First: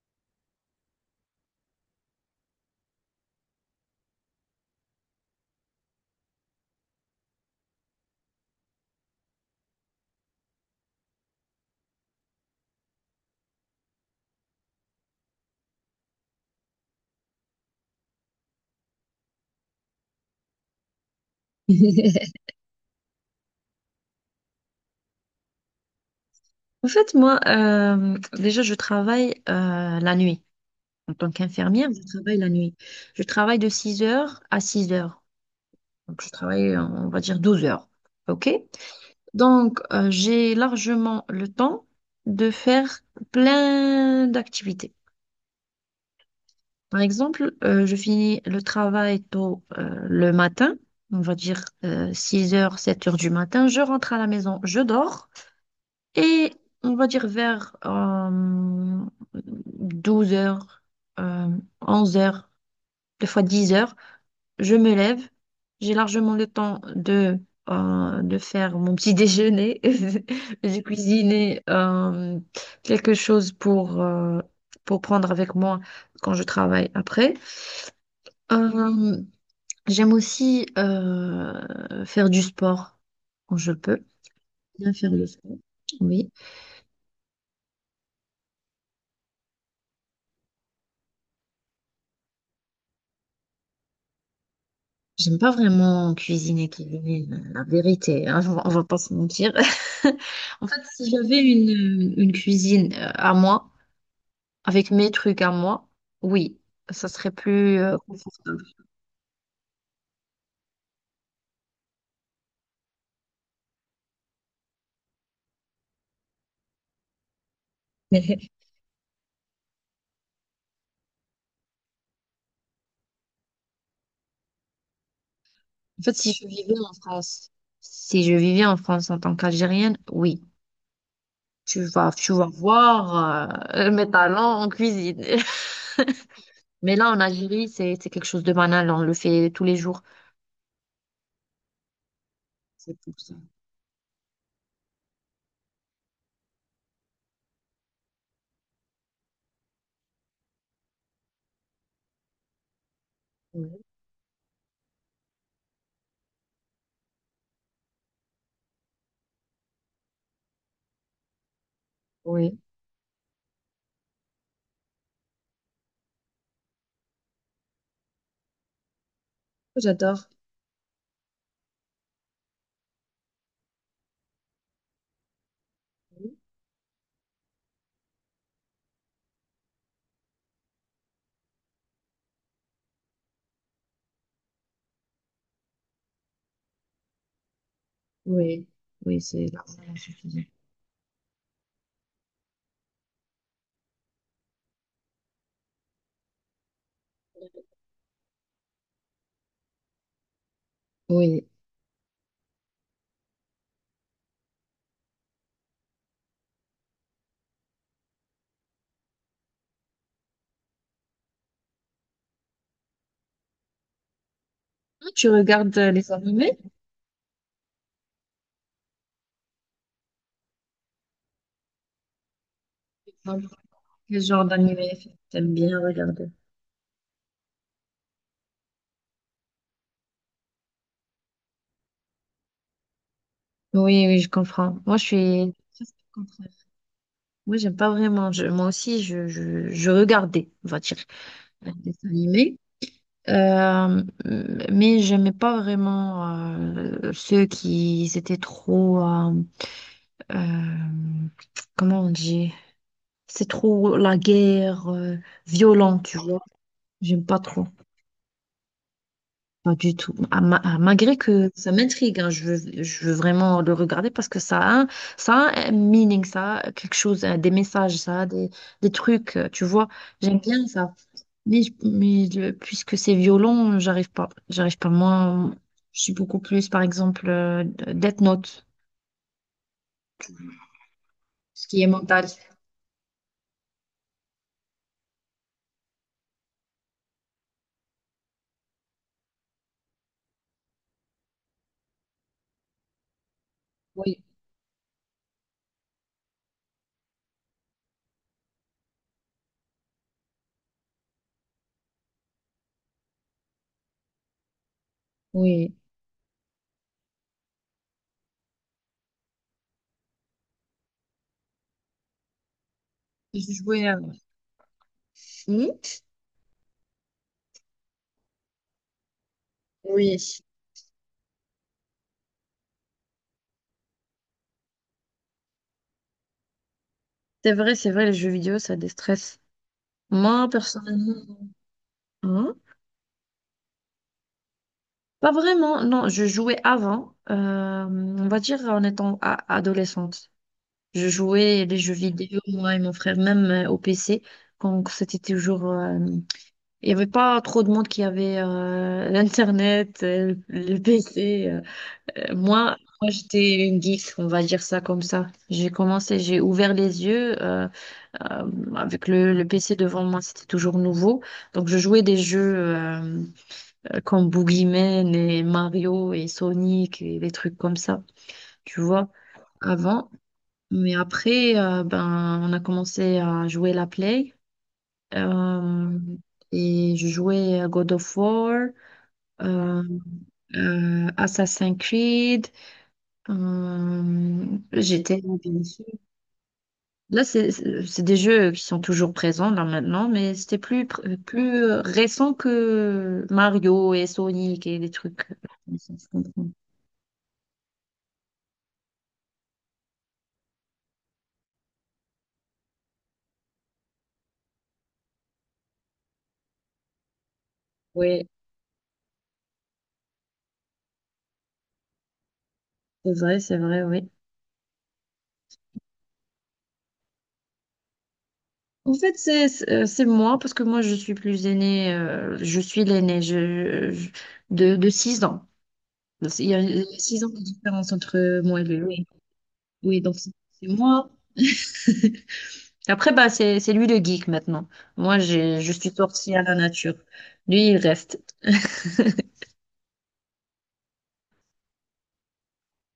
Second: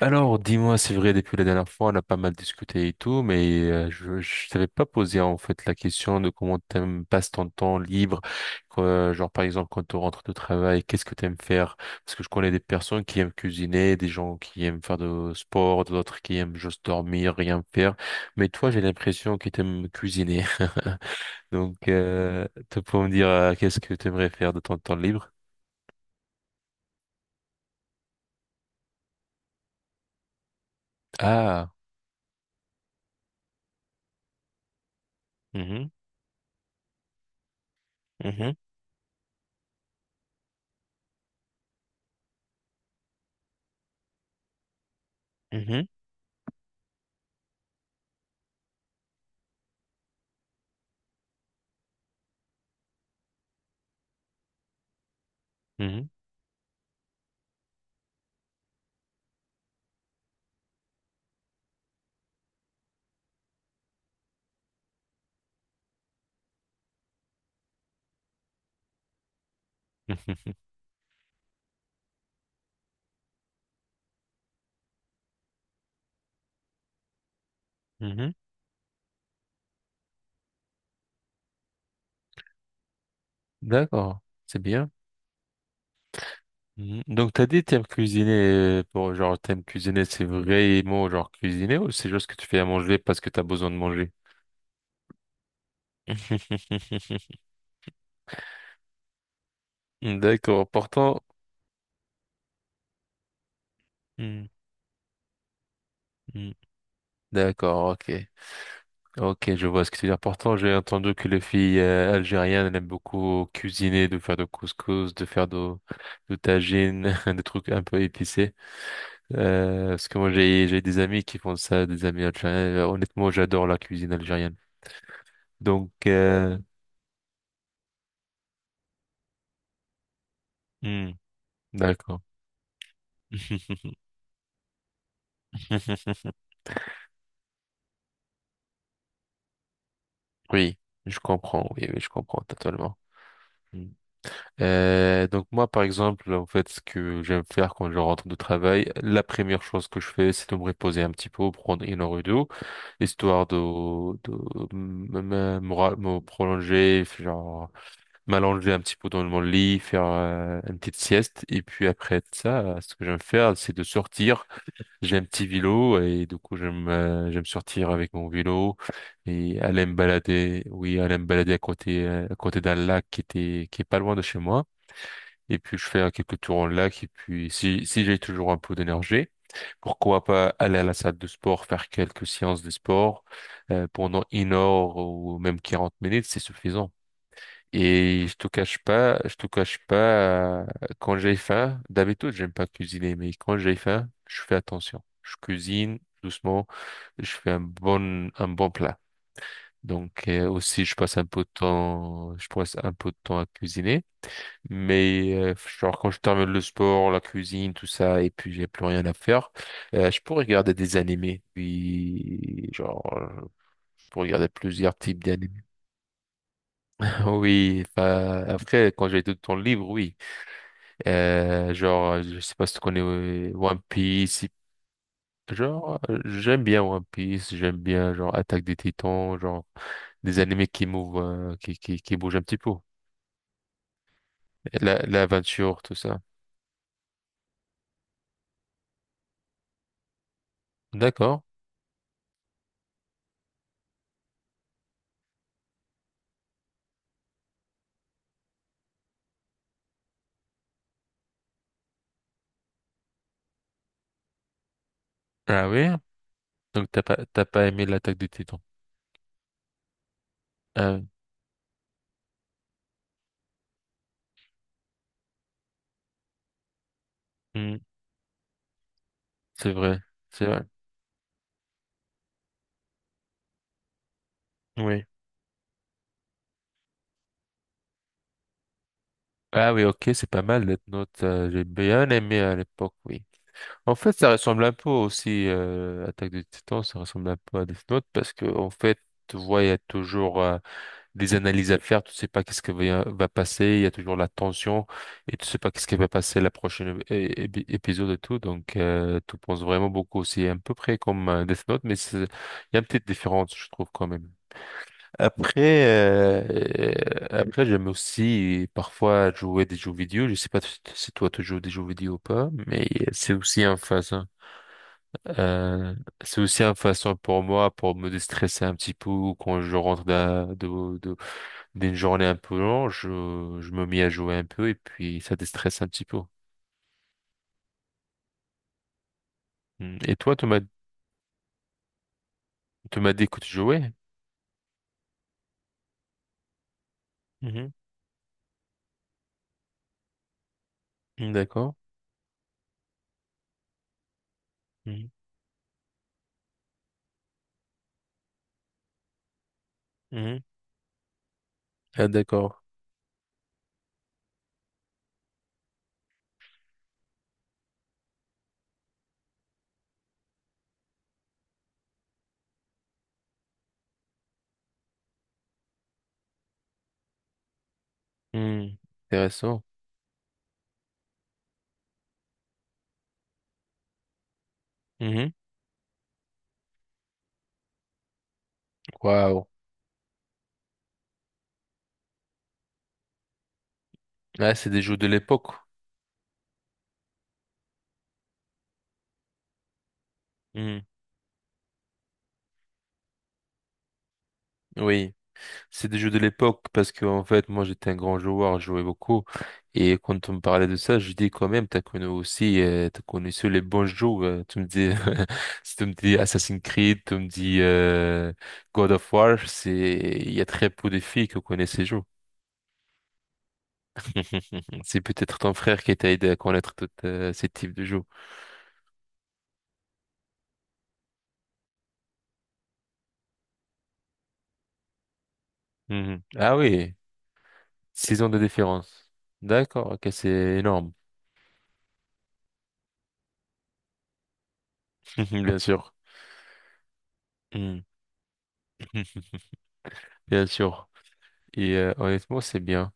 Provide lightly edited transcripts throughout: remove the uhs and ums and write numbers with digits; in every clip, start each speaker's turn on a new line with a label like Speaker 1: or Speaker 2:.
Speaker 1: Alors, dis-moi, c'est vrai, depuis la dernière fois, on a pas mal discuté et tout, mais je t'avais pas posé en fait la question de comment t'aimes passes ton temps libre, quoi, genre par exemple quand tu rentres de travail, qu'est-ce que t'aimes faire? Parce que je connais des personnes qui aiment cuisiner, des gens qui aiment faire de sport, d'autres qui aiment juste dormir, rien faire. Mais toi, j'ai l'impression que t'aimes cuisiner. Donc, tu peux me dire qu'est-ce que t'aimerais faire de ton temps libre?
Speaker 2: En fait, moi, déjà, je travaille la nuit. En tant
Speaker 1: Ah.
Speaker 2: qu'infirmière, je travaille la nuit. Je travaille de 6 heures à 6 heures.
Speaker 1: Mhm.
Speaker 2: Donc, je travaille, on va dire, 12 heures. OK?
Speaker 1: Mhm.
Speaker 2: Donc, j'ai largement le temps de faire plein d'activités.
Speaker 1: Mhm.
Speaker 2: Par exemple, je finis le travail tôt le matin, on va dire 6 heures, 7 heures du matin. Je rentre à la maison, je dors.
Speaker 1: Mhm.
Speaker 2: Et on va dire vers 12 heures, euh, 11 heures, des fois 10 heures, je me lève. J'ai largement le temps de faire mon petit déjeuner, de cuisiner quelque chose pour prendre avec moi quand je travaille après.
Speaker 1: Mhm. Mhm.
Speaker 2: Euh, J'aime aussi faire du sport quand je peux.
Speaker 1: D'accord, c'est bien.
Speaker 2: Bien faire le sport. Oui.
Speaker 1: Mhm. Donc, t'as dit t'aimes cuisiner pour genre t'aimes cuisiner, c'est vraiment genre cuisiner ou c'est juste que tu fais à manger parce que t'as besoin de manger?
Speaker 2: J'aime pas vraiment cuisiner, cuisiner, la vérité, hein, on va pas se mentir.
Speaker 1: D'accord.
Speaker 2: En fait, si
Speaker 1: Pourtant.
Speaker 2: j'avais une cuisine à moi,
Speaker 1: Hmm.
Speaker 2: avec mes trucs à moi,
Speaker 1: Hmm.
Speaker 2: oui, ça serait plus
Speaker 1: D'accord, ok,
Speaker 2: confortable.
Speaker 1: ok, je vois ce que tu veux dire. Pourtant, j'ai entendu que les filles algériennes elles aiment beaucoup cuisiner, de faire de couscous, de faire de tagine, des trucs un peu
Speaker 2: Mais
Speaker 1: épicés. Parce que moi, j'ai des amis qui font ça, des amis algériens. Honnêtement, j'adore la cuisine algérienne. Donc,
Speaker 2: en fait, si je vivais en France, si je vivais en France en tant qu'Algérienne, oui,
Speaker 1: hmm,
Speaker 2: tu vas,
Speaker 1: d'accord.
Speaker 2: tu vas voir mes talents en cuisine. Mais là, en Algérie, c'est quelque chose de banal, on le fait tous les jours.
Speaker 1: Oui, je comprends. Oui, oui, je comprends totalement.
Speaker 2: C'est pour ça.
Speaker 1: Hmm. Donc moi, par exemple, en fait, ce que j'aime faire quand je rentre de travail, la première chose que je fais, c'est de me reposer un petit peu, prendre une heure ou deux, histoire de,
Speaker 2: Oui,
Speaker 1: de me prolonger, genre m'allonger un petit peu dans mon lit, faire une petite sieste. Et puis après
Speaker 2: oui.
Speaker 1: ça, ce que j'aime faire, c'est de sortir. J'ai un petit vélo et du coup j'aime j'aime sortir avec mon vélo et aller me
Speaker 2: J'adore.
Speaker 1: balader. Oui, aller me balader à côté d'un lac qui est pas loin de chez moi. Et puis je fais quelques tours en lac et puis si j'ai toujours un peu d'énergie, pourquoi pas aller à la salle de sport faire quelques séances de sport pendant une heure ou même 40 minutes, c'est suffisant. Et je te
Speaker 2: Oui,
Speaker 1: cache pas,
Speaker 2: oui,
Speaker 1: je te
Speaker 2: c'est
Speaker 1: cache
Speaker 2: largement suffisant.
Speaker 1: pas, euh, quand j'ai faim, d'habitude, j'aime pas cuisiner, mais quand j'ai faim, je fais attention. Je cuisine doucement, je fais un bon plat. Donc, aussi, je passe un peu
Speaker 2: Oui.
Speaker 1: de temps, je passe un peu de temps à cuisiner. Mais, genre, quand je termine le sport, la cuisine, tout ça, et puis j'ai plus rien à faire, je peux regarder des animés. Puis, genre, je peux regarder plusieurs types
Speaker 2: Tu
Speaker 1: d'animés.
Speaker 2: regardes les animés?
Speaker 1: Oui, enfin, après, quand j'ai tout le temps libre, oui. Genre, je sais pas si tu connais
Speaker 2: Non.
Speaker 1: One
Speaker 2: Quel genre
Speaker 1: Piece.
Speaker 2: d'animé t'aimes bien
Speaker 1: Genre,
Speaker 2: regarder?
Speaker 1: j'aime bien One Piece, j'aime bien genre Attaque des Titans, genre des animés qui mouvent, qui bougent un petit peu.
Speaker 2: Oui, oui, je
Speaker 1: Et
Speaker 2: comprends. Moi, je suis
Speaker 1: l'aventure, tout
Speaker 2: presque
Speaker 1: ça.
Speaker 2: le contraire. Moi, j'aime pas vraiment. Moi aussi, je regardais, on va dire,
Speaker 1: D'accord.
Speaker 2: les dessins animés. Euh, mais j'aimais pas vraiment ceux qui étaient trop, euh, comment on dit? C'est trop la guerre
Speaker 1: Ah oui?
Speaker 2: violente, tu vois.
Speaker 1: Donc t'as pas,
Speaker 2: J'aime pas
Speaker 1: t'as pas
Speaker 2: trop.
Speaker 1: aimé l'Attaque des Titans.
Speaker 2: Pas du tout. Ah,
Speaker 1: Ah, oui.
Speaker 2: malgré que ça m'intrigue, hein, je veux vraiment le regarder parce que ça a, ça a un meaning, ça a quelque chose, hein, des
Speaker 1: Hmm,
Speaker 2: messages, ça a des trucs, tu
Speaker 1: c'est
Speaker 2: vois.
Speaker 1: vrai,
Speaker 2: J'aime
Speaker 1: c'est vrai.
Speaker 2: bien ça. Mais, puisque c'est violent, j'arrive pas. J'arrive pas.
Speaker 1: Oui.
Speaker 2: Moi, je suis beaucoup plus, par exemple, Death Note,
Speaker 1: Ah oui, ok, c'est pas mal, Death Note. J'ai
Speaker 2: ce qui est
Speaker 1: bien
Speaker 2: mental.
Speaker 1: aimé à l'époque, oui. En fait, ça ressemble un peu aussi, Attaque des Titans, ça ressemble un peu à Death Note parce que, en fait, tu vois, il y a toujours des analyses à faire, tu sais pas qu'est-ce qui va passer, il y a toujours
Speaker 2: Oui,
Speaker 1: la tension et tu sais pas qu'est-ce qui va passer la prochaine épisode et tout, donc tu penses vraiment beaucoup. C'est à peu près comme Death Note, mais il y a une petite différence, je trouve, quand même.
Speaker 2: oui.
Speaker 1: Après, euh, après j'aime aussi parfois jouer des jeux vidéo. Je sais pas si toi tu joues des jeux vidéo ou pas, mais c'est
Speaker 2: J'ai
Speaker 1: aussi un
Speaker 2: joué à-
Speaker 1: phase.
Speaker 2: Hmm.
Speaker 1: Euh, c'est aussi une façon pour moi pour me déstresser un petit peu quand je rentre
Speaker 2: Oui,
Speaker 1: d'une journée un peu longue, je me mets à jouer un peu et puis ça déstresse un petit peu.
Speaker 2: c'est vrai, les jeux vidéo, ça déstresse.
Speaker 1: Mm. Et toi,
Speaker 2: Moi, personnellement, hein.
Speaker 1: tu m'as dit que tu jouais?
Speaker 2: Pas vraiment, non, je jouais avant,
Speaker 1: Mhm.
Speaker 2: on va dire en étant adolescente. Je
Speaker 1: Mm.
Speaker 2: jouais
Speaker 1: D'accord.
Speaker 2: les jeux vidéo, moi et mon frère, même au PC, quand
Speaker 1: Mhm.
Speaker 2: c'était toujours. Il n'y avait pas trop de monde qui avait l'Internet,
Speaker 1: Mhm.
Speaker 2: le PC. euh.
Speaker 1: Ah,
Speaker 2: Euh,
Speaker 1: d'accord.
Speaker 2: moi, moi j'étais une geek, on va dire ça comme ça. J'ai commencé, j'ai ouvert les yeux euh, avec le PC devant moi, c'était toujours nouveau. Donc je jouais des jeux, comme Boogeyman et Mario et Sonic et des trucs comme ça,
Speaker 1: Mm.
Speaker 2: tu vois,
Speaker 1: Intéressant.
Speaker 2: avant. Mais après, ben, on a commencé à jouer la Play.
Speaker 1: Mhm.
Speaker 2: euh, et je jouais à God of War,
Speaker 1: Waouh.
Speaker 2: euh, Assassin's Creed. euh,
Speaker 1: Ah, c'est des jeux de
Speaker 2: j'étais
Speaker 1: l'époque.
Speaker 2: bien sûr. Là, c'est des jeux qui sont toujours présents là maintenant, mais c'était plus,
Speaker 1: Mhm.
Speaker 2: pr- plus récent que Mario et Sonic et des
Speaker 1: Oui.
Speaker 2: trucs.
Speaker 1: C'est des jeux de l'époque parce que en fait moi j'étais un grand joueur, je jouais beaucoup et quand on me parlait de ça, je dis quand même t'as connu aussi t'as connu seuls les bons jeux. Tu me dis si tu me dis Assassin's Creed, tu me dis
Speaker 2: Oui,
Speaker 1: God of War, c'est il y a très peu de filles qui connaissent ces jeux.
Speaker 2: c'est vrai, c'est vrai, oui.
Speaker 1: C'est peut-être ton frère qui t'a aidé à connaître tous ces types de jeux.
Speaker 2: En fait, c'est moi, parce que moi, je suis plus aînée, je suis l'aînée de 6 ans.
Speaker 1: Mhm.
Speaker 2: Il
Speaker 1: Ah
Speaker 2: y a
Speaker 1: oui,
Speaker 2: 6 ans de différence
Speaker 1: 6 ans de
Speaker 2: entre moi et lui. Oui,
Speaker 1: différence. D'accord,
Speaker 2: oui
Speaker 1: ok,
Speaker 2: donc
Speaker 1: c'est
Speaker 2: c'est
Speaker 1: énorme,
Speaker 2: moi. Après, bah, c'est lui le geek maintenant. Moi,
Speaker 1: bien
Speaker 2: je suis
Speaker 1: sûr.
Speaker 2: sortie à la nature. Lui, il
Speaker 1: Mhm.
Speaker 2: reste.
Speaker 1: Bien sûr. Et honnêtement, c'est bien.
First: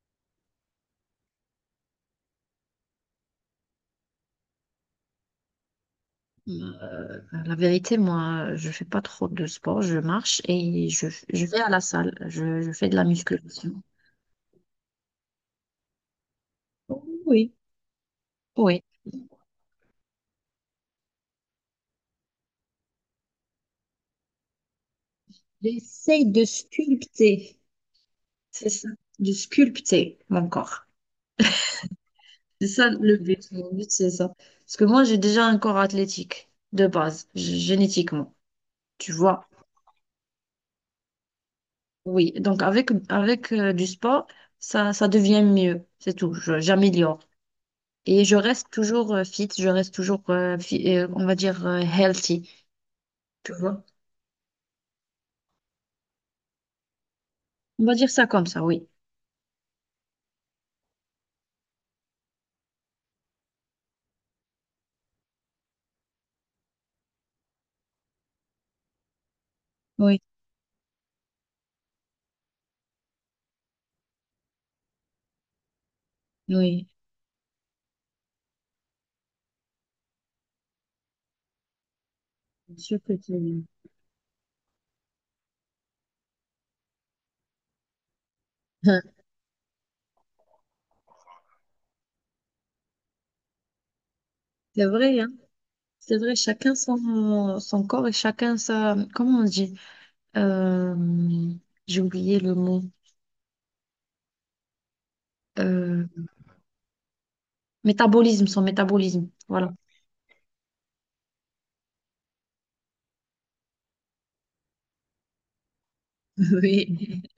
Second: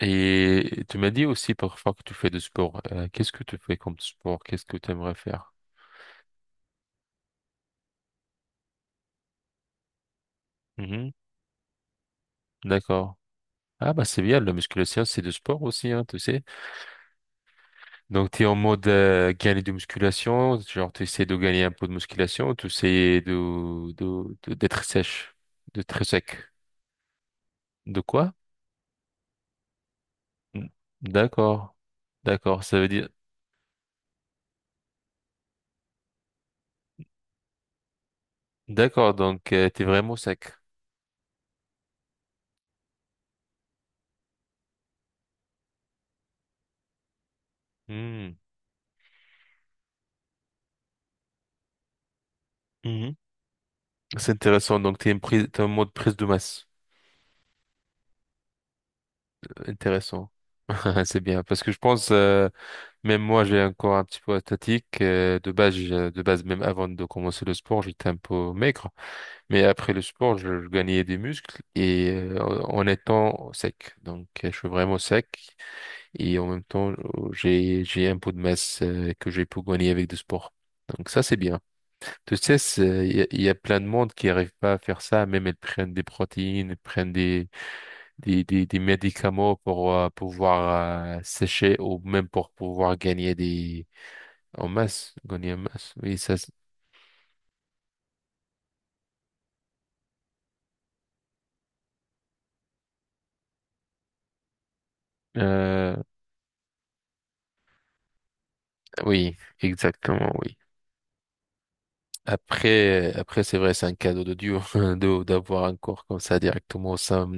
Speaker 1: Et tu m'as dit aussi parfois que tu fais du sport. Qu'est-ce que tu fais comme sport? Qu'est-ce que tu aimerais faire?
Speaker 2: Bah, la vérité, moi, je fais pas trop de sport. Je marche et je,
Speaker 1: Mhm.
Speaker 2: je vais à la salle. Je fais de la
Speaker 1: D'accord.
Speaker 2: musculation.
Speaker 1: Ah bah c'est bien, la musculation c'est du sport aussi, hein, tu sais.
Speaker 2: Oui.
Speaker 1: Donc tu es en
Speaker 2: Oui.
Speaker 1: mode gagner de musculation, genre tu essaies de gagner un peu de musculation, tu essaies d'être sèche, de très
Speaker 2: J'essaye
Speaker 1: sec.
Speaker 2: de sculpter.
Speaker 1: De quoi?
Speaker 2: C'est ça, de sculpter mon
Speaker 1: Mm.
Speaker 2: corps.
Speaker 1: D'accord. D'accord,
Speaker 2: C'est
Speaker 1: ça veut
Speaker 2: ça
Speaker 1: dire...
Speaker 2: le but. Mon but, c'est ça. Parce que moi, j'ai déjà un corps athlétique de base, génétiquement. Tu
Speaker 1: D'accord,
Speaker 2: vois?
Speaker 1: donc tu es vraiment sec.
Speaker 2: Oui. Donc, avec du sport, ça devient mieux. C'est tout. J'améliore. Et je
Speaker 1: Hmm.
Speaker 2: reste toujours fit. Je reste toujours, on va dire, healthy.
Speaker 1: Mhm.
Speaker 2: Tu vois?
Speaker 1: C'est intéressant, donc tu es, une prise, t'es en mode prise de masse.
Speaker 2: On va dire ça comme ça, oui.
Speaker 1: Intéressant. C'est bien, parce que je pense, même moi, j'ai un corps un petit peu athlétique. De base, de base, même avant de commencer le sport, j'étais un peu maigre. Mais après le
Speaker 2: Oui,
Speaker 1: sport, je gagnais des muscles et en étant sec. Donc, je suis vraiment sec et en même
Speaker 2: oui.
Speaker 1: temps, oh, j'ai un peu de masse que j'ai pu gagner avec du sport. Donc ça, c'est bien. Tu sais,
Speaker 2: Bien sûr que
Speaker 1: il y a
Speaker 2: tu-
Speaker 1: plein de monde qui n'arrive pas à faire ça. Même elles prennent des protéines, elles prennent des médicaments pour pouvoir sécher ou même pour pouvoir gagner des en
Speaker 2: C'est
Speaker 1: masse,
Speaker 2: vrai, hein?
Speaker 1: gagner en masse. Oui,
Speaker 2: C'est vrai,
Speaker 1: ça,
Speaker 2: chacun son corps et chacun sa. Comment on dit? Euh, j'ai oublié le mot.
Speaker 1: euh,
Speaker 2: Euh, métabolisme, son métabolisme.
Speaker 1: oui,
Speaker 2: Voilà.
Speaker 1: exactement, oui. Après, après, c'est vrai, c'est un cadeau de Dieu d'avoir un corps comme ça directement
Speaker 2: Oui,
Speaker 1: sans,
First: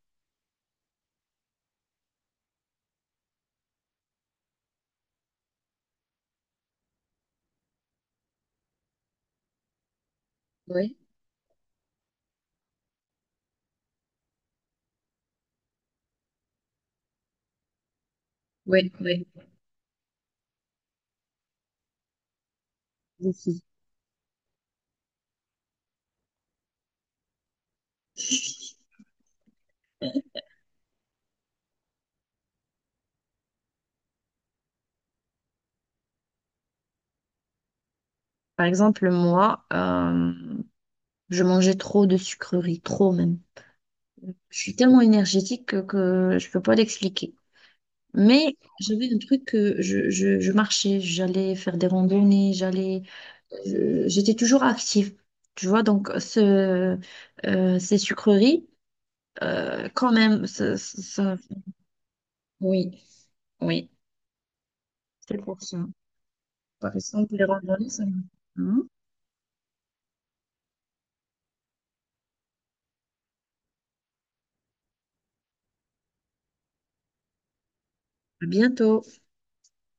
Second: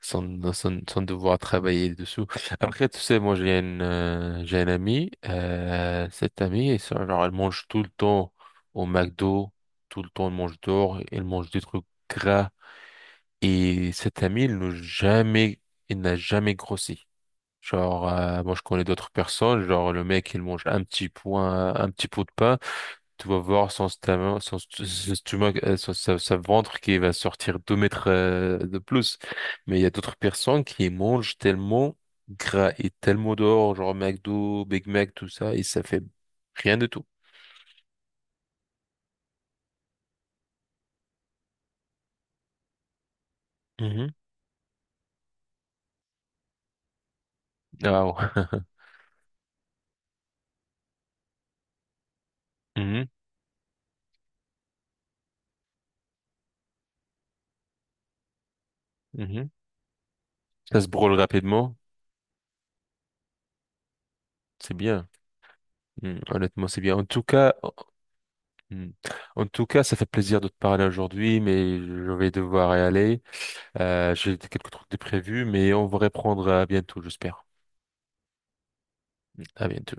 Speaker 1: devoir travailler dessous. Après, tu sais, moi, j'ai un ami, cette amie, ça, genre, elle mange tout le temps au McDo, tout le temps, elle mange
Speaker 2: oui.
Speaker 1: dehors, elle mange des trucs gras. Et cet ami, il n'a jamais grossi. Genre, moi, je connais
Speaker 2: Oui,
Speaker 1: d'autres
Speaker 2: oui.
Speaker 1: personnes, genre, le mec, il mange un petit pot de pain, tu vas
Speaker 2: Défi.
Speaker 1: voir son stomach, son stomac, sa ventre qui va sortir 2 mètres de plus. Mais il y a d'autres personnes qui mangent tellement gras et tellement dehors, genre McDo, Big Mac, tout ça, et ça fait rien du tout.
Speaker 2: Par exemple, moi, je mangeais trop de sucreries, trop même.
Speaker 1: Mhm.
Speaker 2: Je suis tellement énergétique que je peux pas l'expliquer.
Speaker 1: Ah
Speaker 2: Mais
Speaker 1: ouais.
Speaker 2: j'avais un truc que je marchais, j'allais faire des randonnées,
Speaker 1: Mhm.
Speaker 2: j'étais toujours active. Tu vois, donc ces sucreries,
Speaker 1: Mhm.
Speaker 2: quand même, ça,
Speaker 1: Ça se brûle rapidement,
Speaker 2: oui, oui,
Speaker 1: c'est bien.
Speaker 2: c'est pour ça.
Speaker 1: Hmm, honnêtement, c'est bien.
Speaker 2: Par
Speaker 1: En tout
Speaker 2: exemple, les
Speaker 1: cas,
Speaker 2: randonnées, ça me-
Speaker 1: hmm,
Speaker 2: Hein.
Speaker 1: en tout cas, ça fait plaisir de te parler aujourd'hui, mais je vais devoir y aller. J'ai quelques trucs de prévus, mais on va reprendre bientôt, j'espère.
Speaker 2: À bientôt.
Speaker 1: À bientôt.